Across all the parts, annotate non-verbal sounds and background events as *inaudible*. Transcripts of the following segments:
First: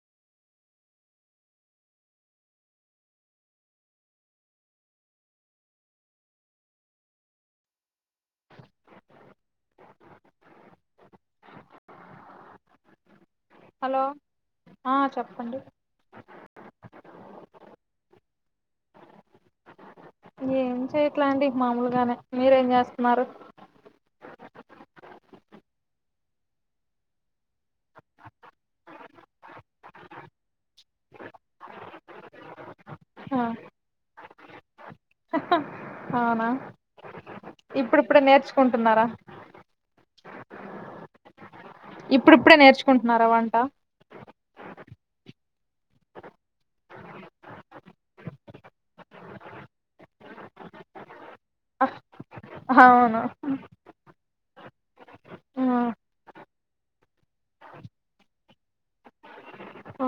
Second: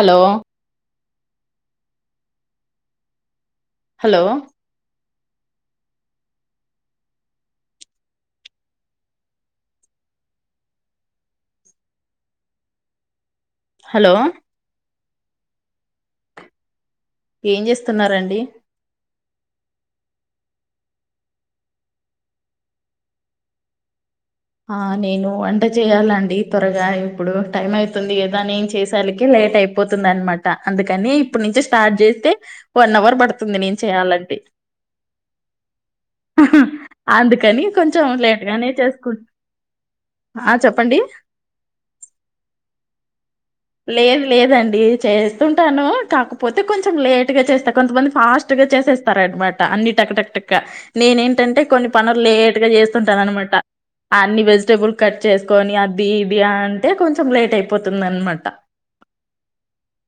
Hello hello hello ఆ చెప్పండి ఏం చేస్తున్నారండి. ఏం చేయట్ల అండి మామూలుగానే మీరేం చేస్తున్నారు ఆ నేను వంట చేయాలండి త్వరగా ఇప్పుడు టైం అయితుంది కదా నేను చేసాలకి లేట్ అయిపోతుంది అన్నమాట అందుకని ఇప్పుడు నుంచి స్టార్ట్ చేస్తే వన్ అవర్ ఆ పడుతుంది నేను చేయాలంటే అవునా అందుకని కొంచెం ఇప్పుడిప్పుడే లేట్గానే నేర్చుకుంటున్నారా చేసుకు ఆ చెప్పండి ఇప్పుడుప్పుడే నేర్చుకుంటున్నారా వం లేదు లేదండి చేస్తుంటాను కాకపోతే కొంచెం లేటు గా చేస్తా కొంతమంది ఫాస్ట్గా చేసేస్తరన్నమాట అన్నీ టక టక టక నేనేంటంటే కొన్ని పనులు లేట్ గా అవును చేస్తుంటానన్నమాట అన్ని వెజిటేబుల్ కట్ చేసుకొని అది ఇది అంటే కొంచెం లేట్ అయిపోతుంది అన్నమా అ ఓ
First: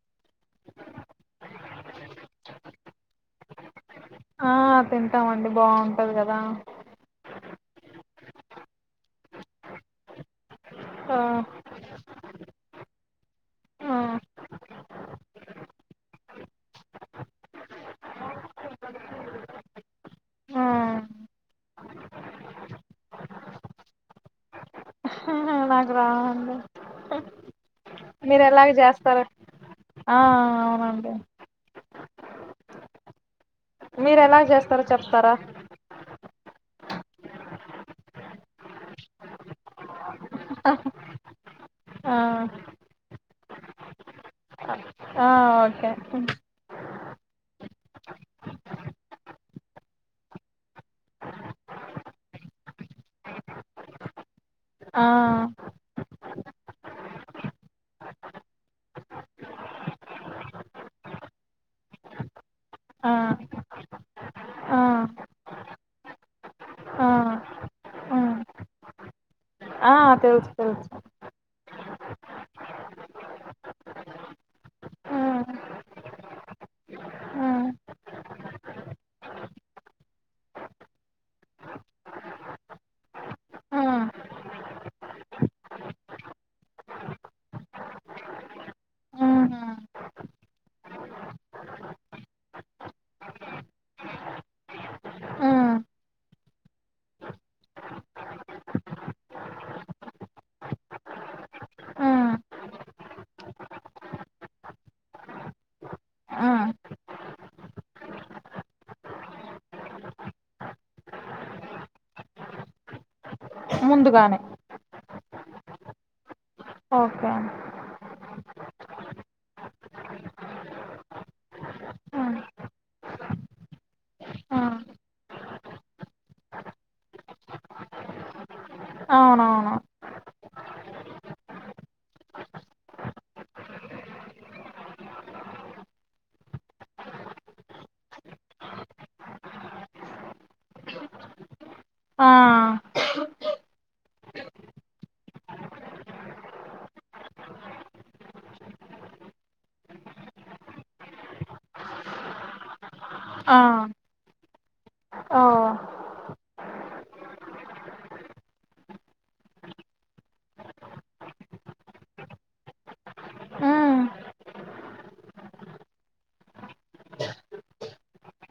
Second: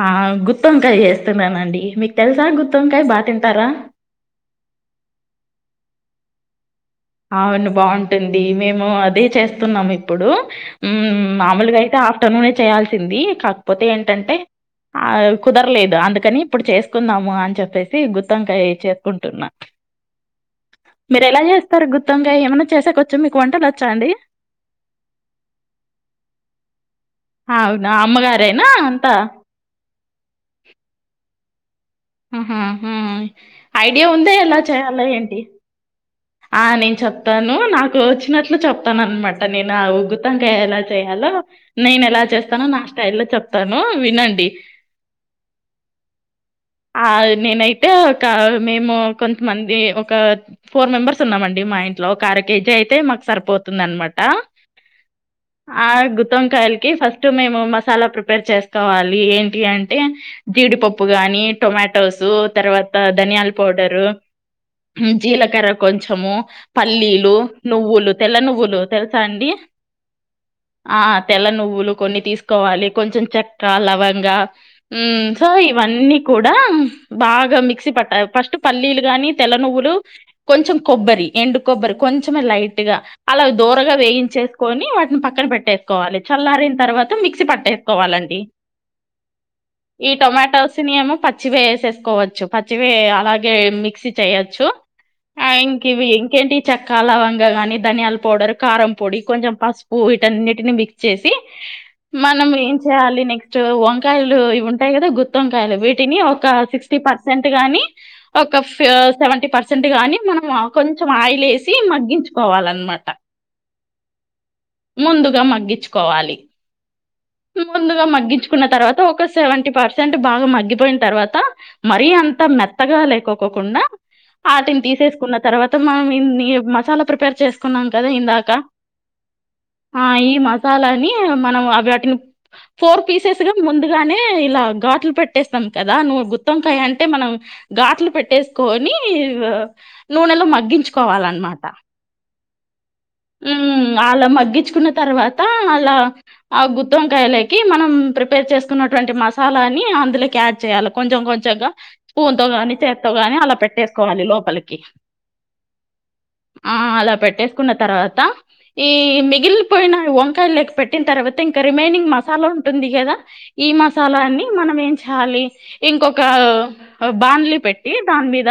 ఆ గుత్తి వంకాయ చేస్తున్నానండి మీకు తెలుసా గుత్తి వంకాయ బా తింటారా ఆ తింటామండి బావుంటది కదా అవును బావుంటుంది మేము అదే చేస్తున్నాము ఇప్పుడు ఆ హ్మ్ మామూలుగా అయితే అట్ట నూనె చేయాల్సింది కాకపోతే ఆ ఏంటంటే ఆ కుదరలేదు అందుకని ఇప్పుడు చేసుకుందాము అని చెప్పేసి గుత్తి వంకాయ చేసుకుంటున్నా ఆ మీరు ఎలా చేస్ తర గుత్తొంకాయి ఏమన్నా చేసేక వచ్చా మీకు వంటలు వచ్చాండి నాకురావండి హా మీరు ఎలాగ చేస్తార ఆ అవునండి ఊహూ హూ ఐడియా మీరు ఉందా ఎలా చేస్తారో చేయాలా చెప్తారా ఏంటి ఆ నేను చెప్తాను నాకు వచ్చినట్లు చెప్తాను అన్నమాట నేను ఆ ఊగు గుత్తొంకాయ ఎలా చేయాలో నేను ఆ ఎలా చేస్తానో నా స్టైల్ లో చెప్తాను వినండి ఆ ఓకే ఆ నేనైతే ఒక మేము కొంతమంది ఒక ఫోర్ మెంబర్స్ తున్నామండి మా ఇంట్లో ఒక అర కేజీ అయితే మాకు సరిపోతుందన్నమాట ఆ ఆ గుత్తొంకాయల కి ఫస్ట్ మేము మసాలా ప్రిపేర్ చేసుకోవాలి ఏంటి అంటే జీడిపప్పు గానీ టొమాటోసు తర్వాత ఆ ధనియాల పౌడరు ఆ జీలకర్ర కొంచము ఆ పల్లీలు నువ్వులు ఆ తెల్ల నువ్వులు తెలుసా అండి ఆ తెలుసు తెలుసు ఆ తెల్ల నువ్వులు కొన్ని తీసుకోవాలి కొంచెం చెక్క లవంగా సో ఇవన్నీ కూడా బాగా మిక్సీ పట్టాలి ఫస్ట్ పల్లీలు గాని తెల్ల నువ్వులు కొంచెం కొబ్బరి ఎండు కొబ్బరి కొంచెమే లైట్గా అలా దోరగా వేయించేసుకోని వాటిని పక్కన పెట్టేసుకోవాలి చల్లారిన తర్వాత మిక్సీ పట్టేసుకోవాలండి ఈ టొమాటోస్ని ఏమో పచ్చివేసేసుకోవచ్చు పచ్చివే అలాగే మిక్సీ చేయోచ్చు ఆ ఇంకివి ఇంకేంటి చెక్క లవంగా గాని ధనియాల పౌడర్ కారం పొడి కొంచెం పసుపు వీటన్నింటిని మిక్స్ చేసి మనం ఏం చేయాలి నెక్స్ట్ వంకాయలు ఇవి ఉంటాయి కదా గుత్తి వంకాయలు వీటిని ఒక సిక్స్టీ పర్సెంట్ గానీ ఒక సె సెవెంటీ పర్సెంట్ గాని మనం కొంచెం ఆయిలేసి మగ్గించుకోవాలన్నమాట ముందుగానే ముందుగా మగ్గించుకోవాలి ఓకే ముందుగా మగ్గించు కున్న తర్వాత ఒక సెవెంటీ పర్సెంట్ బాగా మగ్గిపోయిన తర్వాత మరీ అంత మెత్తగా లేకోకుండా వాటిని తీసేస్ కున్న తర్వాత మనం మసాలా ప్రిపేర్ చేసుకున్నాం కదా ఇందాక అవునవును ఆ ఈ మసాలాని మనం అవి వాటిని ఫోర్ పీసెస్గా ముందుగానే ఇలా ఘాట్లు పెట్టేస్తాం కదా నువ్వు గుత్తొంకాయ అంటే మనం ఘాట్లు పెట్టేసుకోని నూనెలో మగ్గించుకోవాలన్నమాట ఆ మ్ అలా మగ్గించుకున్న తర్వాత అలా ఆ గుత్తింకాయలోకి మనం ప్రిపేర్ చేసుకున్నటువంటి మసాలాని అందులోకి యాడ్ చేయాల కొంచెం కొంచెంగా స్పూన్తో కానీ చే గానీ అలా ఆ పెట్టేసుకోవాలి లో పలకి ఓ ఆ అలా పెట్టేసుకున్న తర్వాత ఈ మిగిలిపోయిన వంకాయలు లేకి పెట్టిన తర్వాత ఇంకా రిమైనింగ్ మసాలా ఉంటుంది కదా ఈ మ్మ్ మసాలాన్ని మనం ఏం చేయాలి ఇంకొక బాన్లీ పెట్టి దాని మీద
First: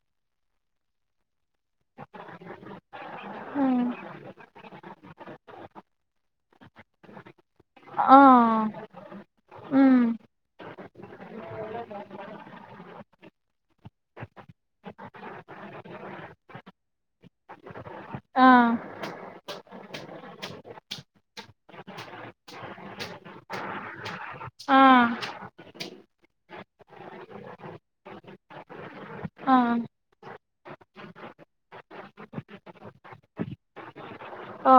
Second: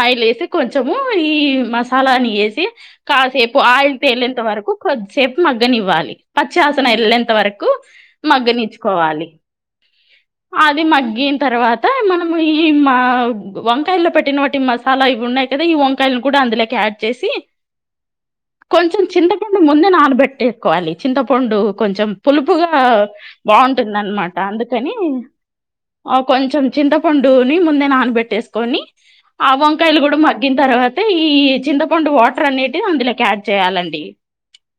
ఆయిల్ వేసి కొంచం కొంచము ఈ మసాలాని వేసి కాసేపు మ్మ్ ఆయిల్ తేలేంత వరకు కొద్దిసేపు మగ్గనివ్వాలి పచ్చివాసన వెళ్ళేంత వరకు ఆ మగ్గనిచ్చుకోవాలి మ్మ్ అది మగ్గిన తర్వాత మనము ఈ వంకాయల్లో పెట్టిన వాటి మసాలా ఇవిఉన్నాయి లేదా ఈ వంకాయలని కూడా అందులోకి యాడ్ చేసి ఆ కొంచెం చింతపండు ముందే నానబెట్టేసుకోవాలి చింతపండు కొంచెం పులుపుగా బాగుంటుంది అనమాట ఆ అందుకని కొంచెం చింతపండుని ముందే నానబెట్టేసుకొని ఆ వంకాయలు కూడా మ దీని తర్వాతే ఈ చింతపండు వాటర్ అనేటివి అందులోకి యాడ్ చేయాలండి ఓ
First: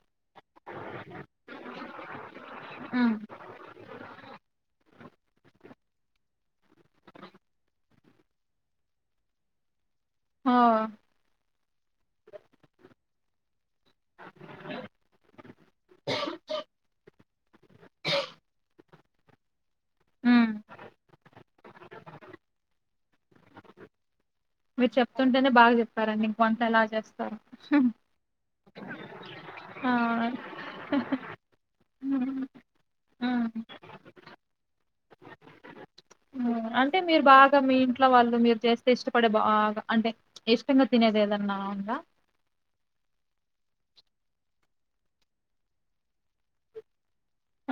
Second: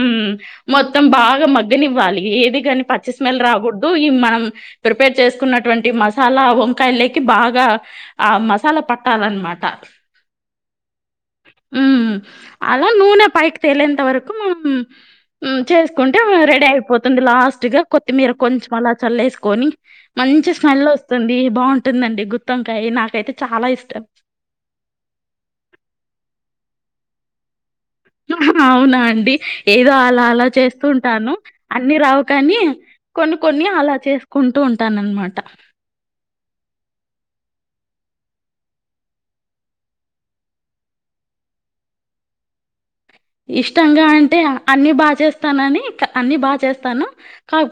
మ్ మొత్తం బాగా మగ్గనివ్వాలి ఏది కానీ పచ్చి మ్మ్ స్మెల్ రాకూడదు ఈ మనం ప్రిపేర్ చేసుకున్నటువంటి మసాలా వంకాయ లోకి బాగా ఆ మసాలా ప పట్టాలనమాట ఆ మ్ అలా నూనె పైకి తేలేంత వరకుమ్ చేసుకుంటే రెడీ అయిపోతుంది లాస్ట్ గా కొత్తిమీర కొంచెం అలా చల్లేసుకొని మ్మ్ మంచి స్మెల్ వస్తుంది బాగుంటుందండి గుత్తొంకాయ నాకైతే చాలా ఇష్ట ట మీరు చెప్తుంటేనే బాగా చెప్పారండి ఇంక వంట ఎలా చేస్తారో అవునా అండి ఏదో అలా అవును అలా చేస్తూ ఉంటాను అన్ని రావు మ్మ్ కాని కొన్ని మ్మ్ కొన్ని అలా చేసుకుంటూ ఉంటానన్నమాట అంటే మీరు బాగా మీ ఇంట్లో వాళ్ళు మీరు చేస్తే ఇష్టపడే బాగా అంటే ఇష్టంగా తినేది ఏదన్నా ఉంద ఇష్టంగా అంటే అన్ని బాగా చేస్తానని అన్ని బాగా చేస్తాను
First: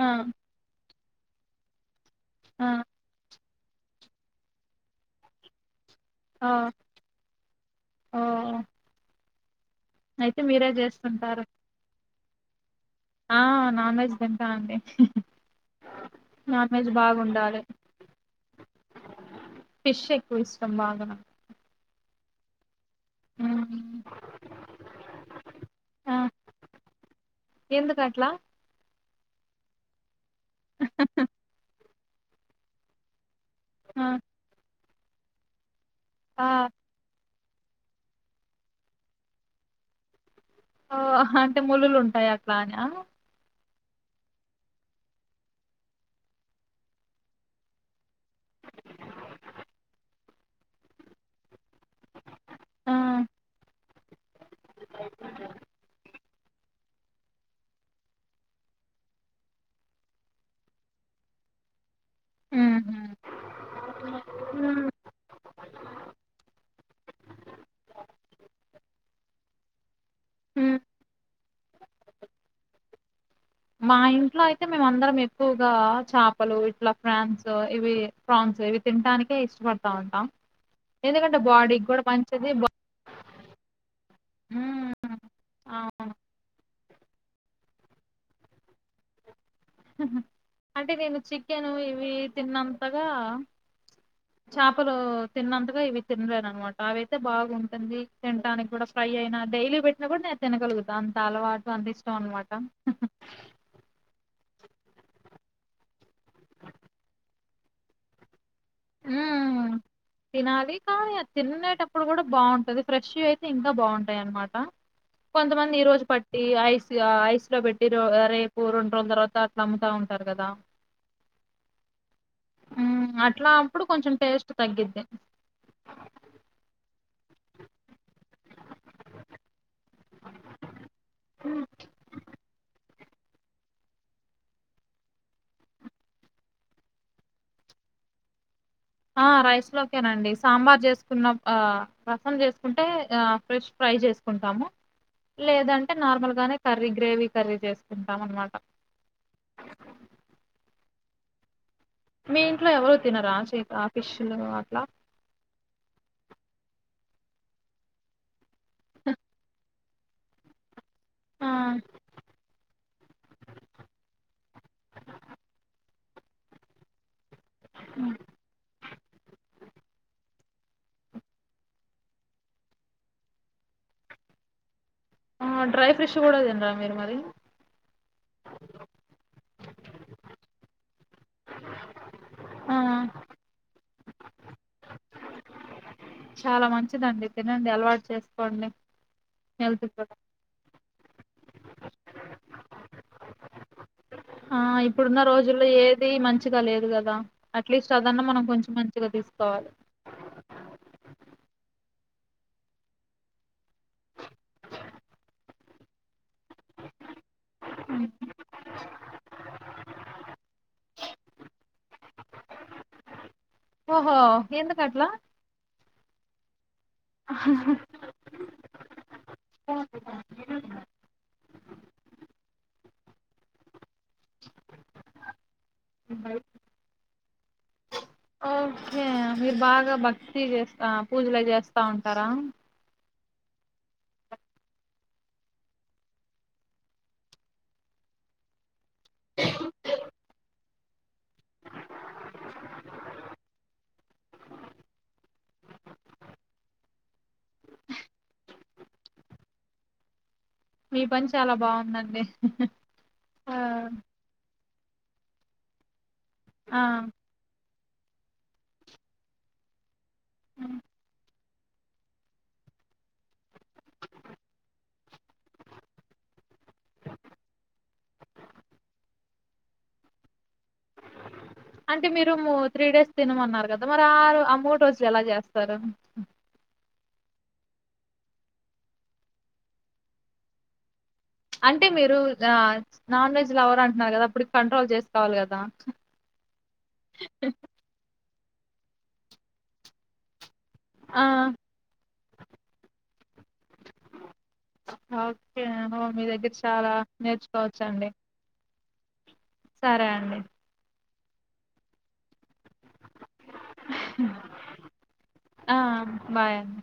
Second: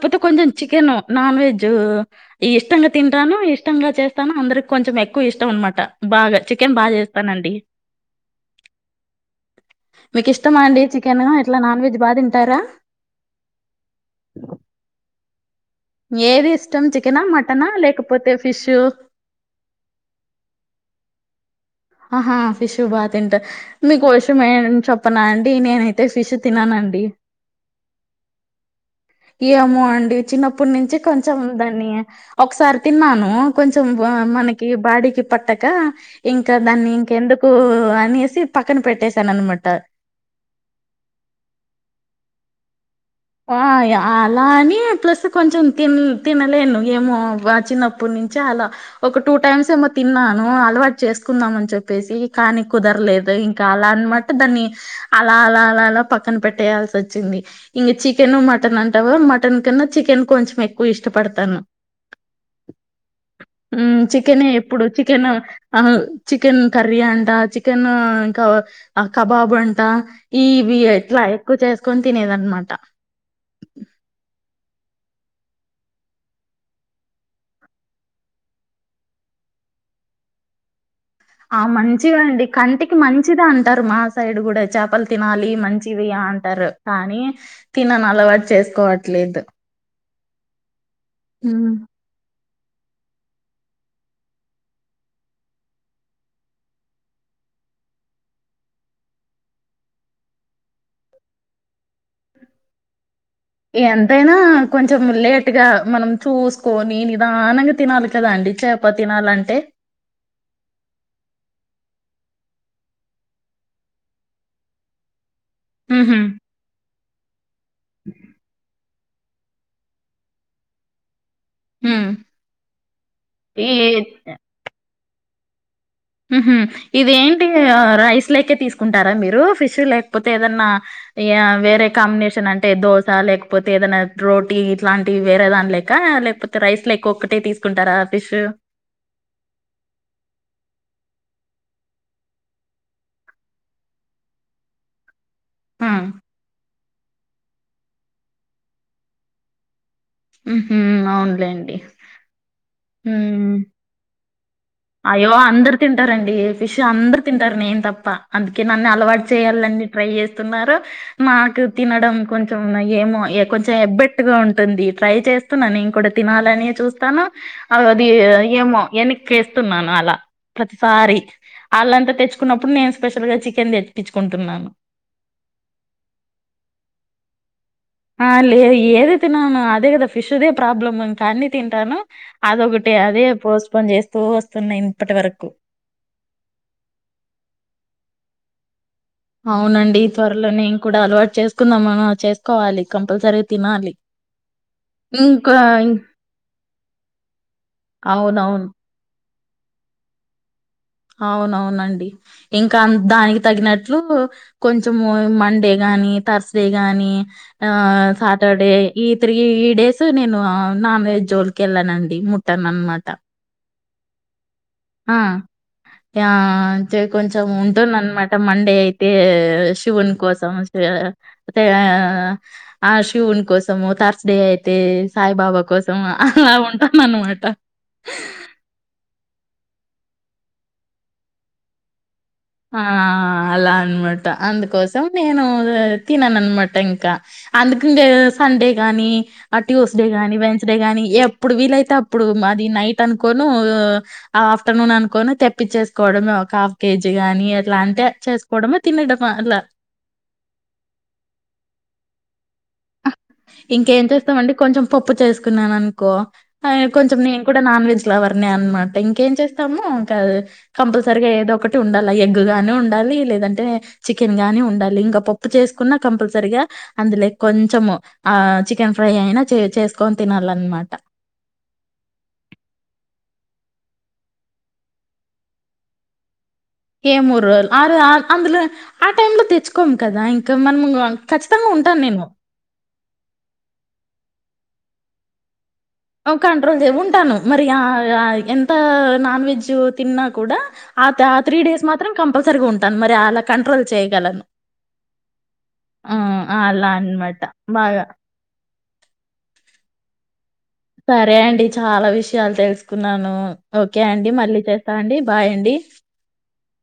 ఆ! కొంచెం చికెన్ నాన్ వెజ్ ఆ! ఇష్టంగా తింటాను ఇష్టంగా చేస్తాను అందరికి కొంచెం ఎక్కువ ఇష్టం అనమాట బాగా ఆ! చికెన్ బాగా చేస్తానండి ఓహ్! మీకు అయితే ఇష్టమా మీరే అండి చికెన్ జేస్తుంటారు. ఎట్లా నాన్ వెజ్ బాగా తిం టర ఆ నాన్ వెజ్ తింటా అండి ఏది నాన్ ఇష్టం వెజ్ చికెనా బాగుండాలి. మటనా లేకపోతే ఫిష్ ఫిష్ ఎక్కువ ఇష్టం బాగాన ఆహా ఫిష్ బాగా తింటారు మీకో విషయం ఏ చెప్పనా అండి నేనైతే ఫిష్ తిననండి ఎందుకు అట్లా ఏమో అండి చిన్నప్పటి నుంచి కొంచెం దాన్ని ఒకసారి తిన్నాను కొంచెం ఆ! మనకి బాడీకి పట్టక ఆ! ఇంకా దాన్ని ఇంకెందుకు అనేసి పక్కన పెట్టసాను అనమాట ఓ హ అంటే ముల్లులు ఉంటాయి అట్లా అనా ఆ అలా అని ప్లస్ కొంచెం తిన్ తినలేను ఏమో చినప్పటి నుంచి అలా ఒక టూ టైమ్స్ ఏమో తిన్నాను అలవాటు చేసుకుందాం అని చెప్పేసి కానీ ఆ! కుదరలేదు ఇంకా అలా అన్నమాట దాన్ని అలా అలా అలా అలా పక్కన పెట్టేయాల్సి వచ్చింది ఇంక చికెన్ మటన్ అంటావా మటన్ కన్నా చికెన్ కొంచెం ఎక్కువ ఇష్టపడతాను హుహు. మ్ చికెన్ ఎప్పుడు హ్మ్. చికెన్ చికెన్ కర్రీ అంట చికెన్ ఇంకా కబాబు అంట ఇవి హ్మ్. ఇట్లా ఎక్కువ చేసుకొని తినేద అన్నమాట ట మా ఇంట్లో అయితే మేము అందరం ఎక్కువగా చేపలు ఇట్లా ఫ్రాన్స్ ఇవి ఫ్రాన్స్ ఇవి తింటానికి ఇష్టపడతా ఉంటాం ఎందుకంటే ఆ బాడీకి కూడా మంచిగా అండి మంచిది బా కంటికి మం మంచిది అంటారు మా సైడ్ కూడా హ్మ్. చేపలు తినాలి మంచివి అవును. అ అంటారు కానీ తినను అలవాటు చేసుకోవట్లేదు అంటే నేను చికెను హ్మ్ ఇవి తిన్నంతగా చాపలు తిన్నంతగా ఇవి తినలేను అన్నమాట అవి అయితే బాగుంటుంది తింటానికి కూడా ఫ్రై అయినా డైలీ పెట్టినా కూడా నేను తినగలుగుతా అంత అలవాటు అంత ఇష్టం అన్నమాట ఎంతైనా కొంచెం లేట్ గా మనం చూసుకొని నిదానంగా తినాలి కదా అండి చె మ్ తినాలి కానీ అది తిన్నేటప్పు డు గూడా బాగుంటది ఫ్రెష్ వి అయితే ఇంకా బాగుంటాయి అన్నమాట కొంతమంది ఈ రోజు ఊహూ పట్టి ఐస్ ఐస్ లో పెట్టి రేపు ఆ రొన్ రోన్ తర్వాత అట్ల అమ్ముతా ఉంటారు కదా ఉ ఈ ఇప్పుడు కొంచెం టేస్ట్ తగ్గిద్ది ఉహు ఇదేంటి ఆ రైస్ లేకే తీసుకుంటారా మీరు ఫిష్ చి లేకపోతే ఏదన్నా ఆ వేరే కాంబినేషన్ అంటే దో త లేకపోతే ఏదైనా రోటీ ఇట్లాంటివి వేరే దాని లేక లేకపోతే రైస్ లెకి ఒక్కటే తీసుకుంటారా ఫిష్ ఆ రైస్లోకేనండి సాంబార్ జేసుకున్న ఆ రసం చేసుకుంటే ఫ్రెష్ ఫ్రై చేసుకుంటాము ఆ లేదంటే నార్మల్ గానే కర్రీ గ్రేవీ కర్రీ చేసుకుంటాం అన్నమాట ఉహు అవునులేండి మీ ఇంట్లో ఎవరు తినరా ఉమ్ చి ఆ ఫిష్ *inaudible* అయ్యో అందరు తింటారండి ఫిష్ అందరూ తింటారు నేను తప్ప అందుకే నన్ను అలవాటు చేయాలని ట్రై చేస్తున్నారు ఆ మాకు తినడం కొంచెం ఏమో కొంచెం ఎబ్బెట్టుగా ఉంటుంది ట్రై చేస్తున్నా నేను కూడా తినాలని చూస్తాను అ అది హ్మ్. ఏమో ఎన్నికేసి అన్ అలా ప్రతిసారి అళ్ళంతా తెచ్చుకున్నప్పుడు నేను స్పెషల్ గా చికెన్ తెప్పిచ్చుకుంటున్నాను ఆ డ్రై ఫ్రిష్ కూడా తినరా మీరు మరి ఆ లేదు ఏది తినను అదే కదా ఫిష్దే ప్రాబ్లమ్ ఇంకా అన్ని తింటాను ఆ అదొకటే అదే పోస్పోన్ చేస్ పో వస్తున్నాయి ఇప్పటి వరకు చాలా మంచిదండి తినండి అలవాటు చేసుకోండి హెల్త్ అవునండి కూడా త్వరలోనే నేను కూడా అలవాటు చేస్ కుందామని చేసుకోవాలి కంపల్సరీగా తినాలి ఆ ఇప్పుడున్న ఇంకా రోజుల్లో ఏది మంచిగా లేదు గదా అట్లీస్ట్ అదన్నా మనం అవునవును కొంచెం మంచిగా తీసుకుం కోవాలి అవునవునండి ఇంకా దానికి తగినట్లు కొంచెము మండే గాని థర్స్డే గాని ఆ హ్మ్. సాటర్డే ఈ త్రీ డేస్ నేను నాన్ వెజ్ జోలికె ఎల్లనండి ముట్టనన్మాట ఓహో ఎందుకట్లా య అయితే కొంచం ఉంటుంది అనమాట మండే అయితే శివుని కోసం అ ఆ శివుని కోసము థర్స్డే అయితే సాయిబాబా కోసం అలా ఉంటాను అనమాట ఓకే మీరు బాగా భక్తి చేస్తా పూజలు చేస్తా ఉంటారా ఆ అలా అనమాట అందుకోసం నేను తినను అనమాట ఇంకా అందుకు ఇంకా సండే గానీ ఆ ట్యూస్ డే గాని వెన్ డే గాని ఎప్పుడు వీలైతే అప్పుడు అది నైట్ అనుకోను ఆఫ్టర్నూన్ అనుకోను తెప్పించేసుకోవడమే ఒక హాఫ్ కేజీ గాని అట్లా అంటిే చేసుకోడమ తినడమ తినడమా అలా మీ పని చాలా బాగుందండి ఆ ఇంకేం చేస్తామండి కొంచెం పప్పు చేసుకున్నాను అనుకో ఆ! కొంచం నేను కూడా నాన్ వెజ్ ఇలావర్ణ అనమాట ఇంకేం చేస్తాము కాదు హ్మ్. కంపల్సరీగా ఏదో ఒకటి ఉండాలి ఎగ్ గానీ ఉండాలి లేదంటే చికెన్ గాని ఉండాలి ఇంకా పప్పు చేసుకున్నా కంపల్సరిగా అందులే కొంచెము ఆ చికెన్ ఫ్రై అయినా చేసుకొని తినాల అంటే మీరు ము త్రీ డేస్ తినమన్నారు కదా మరి ఆరు ఆ మూడు రోజులు ఎలా చేస్తారు ఏ మూడు రోజులు ఆ ర అందులో ఆ టై లో తెచ్చుకోము కదా ఇంకా మనము ఖచ్చితంగా అంటే ఉంటాను మీరు నేను నాన్ వెజ్ లవర్ అంటున్నారు కదా అప్పుడు కంట్రోల్ చేసుకోవాలి కదా కంట్రోల్ చే ఉంటాను మరి ఆ ఎంత నాన్ వెజ్ తిన్నా కూడా ఆ ఆ త్రీ డేస్ మాత్రం కంపల్సరిగా ఉంటాను మరి అలా కంట్రోల్ చేయగలను ఓకే ఓ మీ దగ్గర అలా చాలా అనమాట బాగా నేర్చుకోవచ్చండి. సరే అండి సరే అండి చాలా విషయం విషయాలు తెలుసుకున్నాను ఓకే అండి మళ్ళీ చేస్తా అండి బాయ్ అండి ఆ బాయ్ అండి.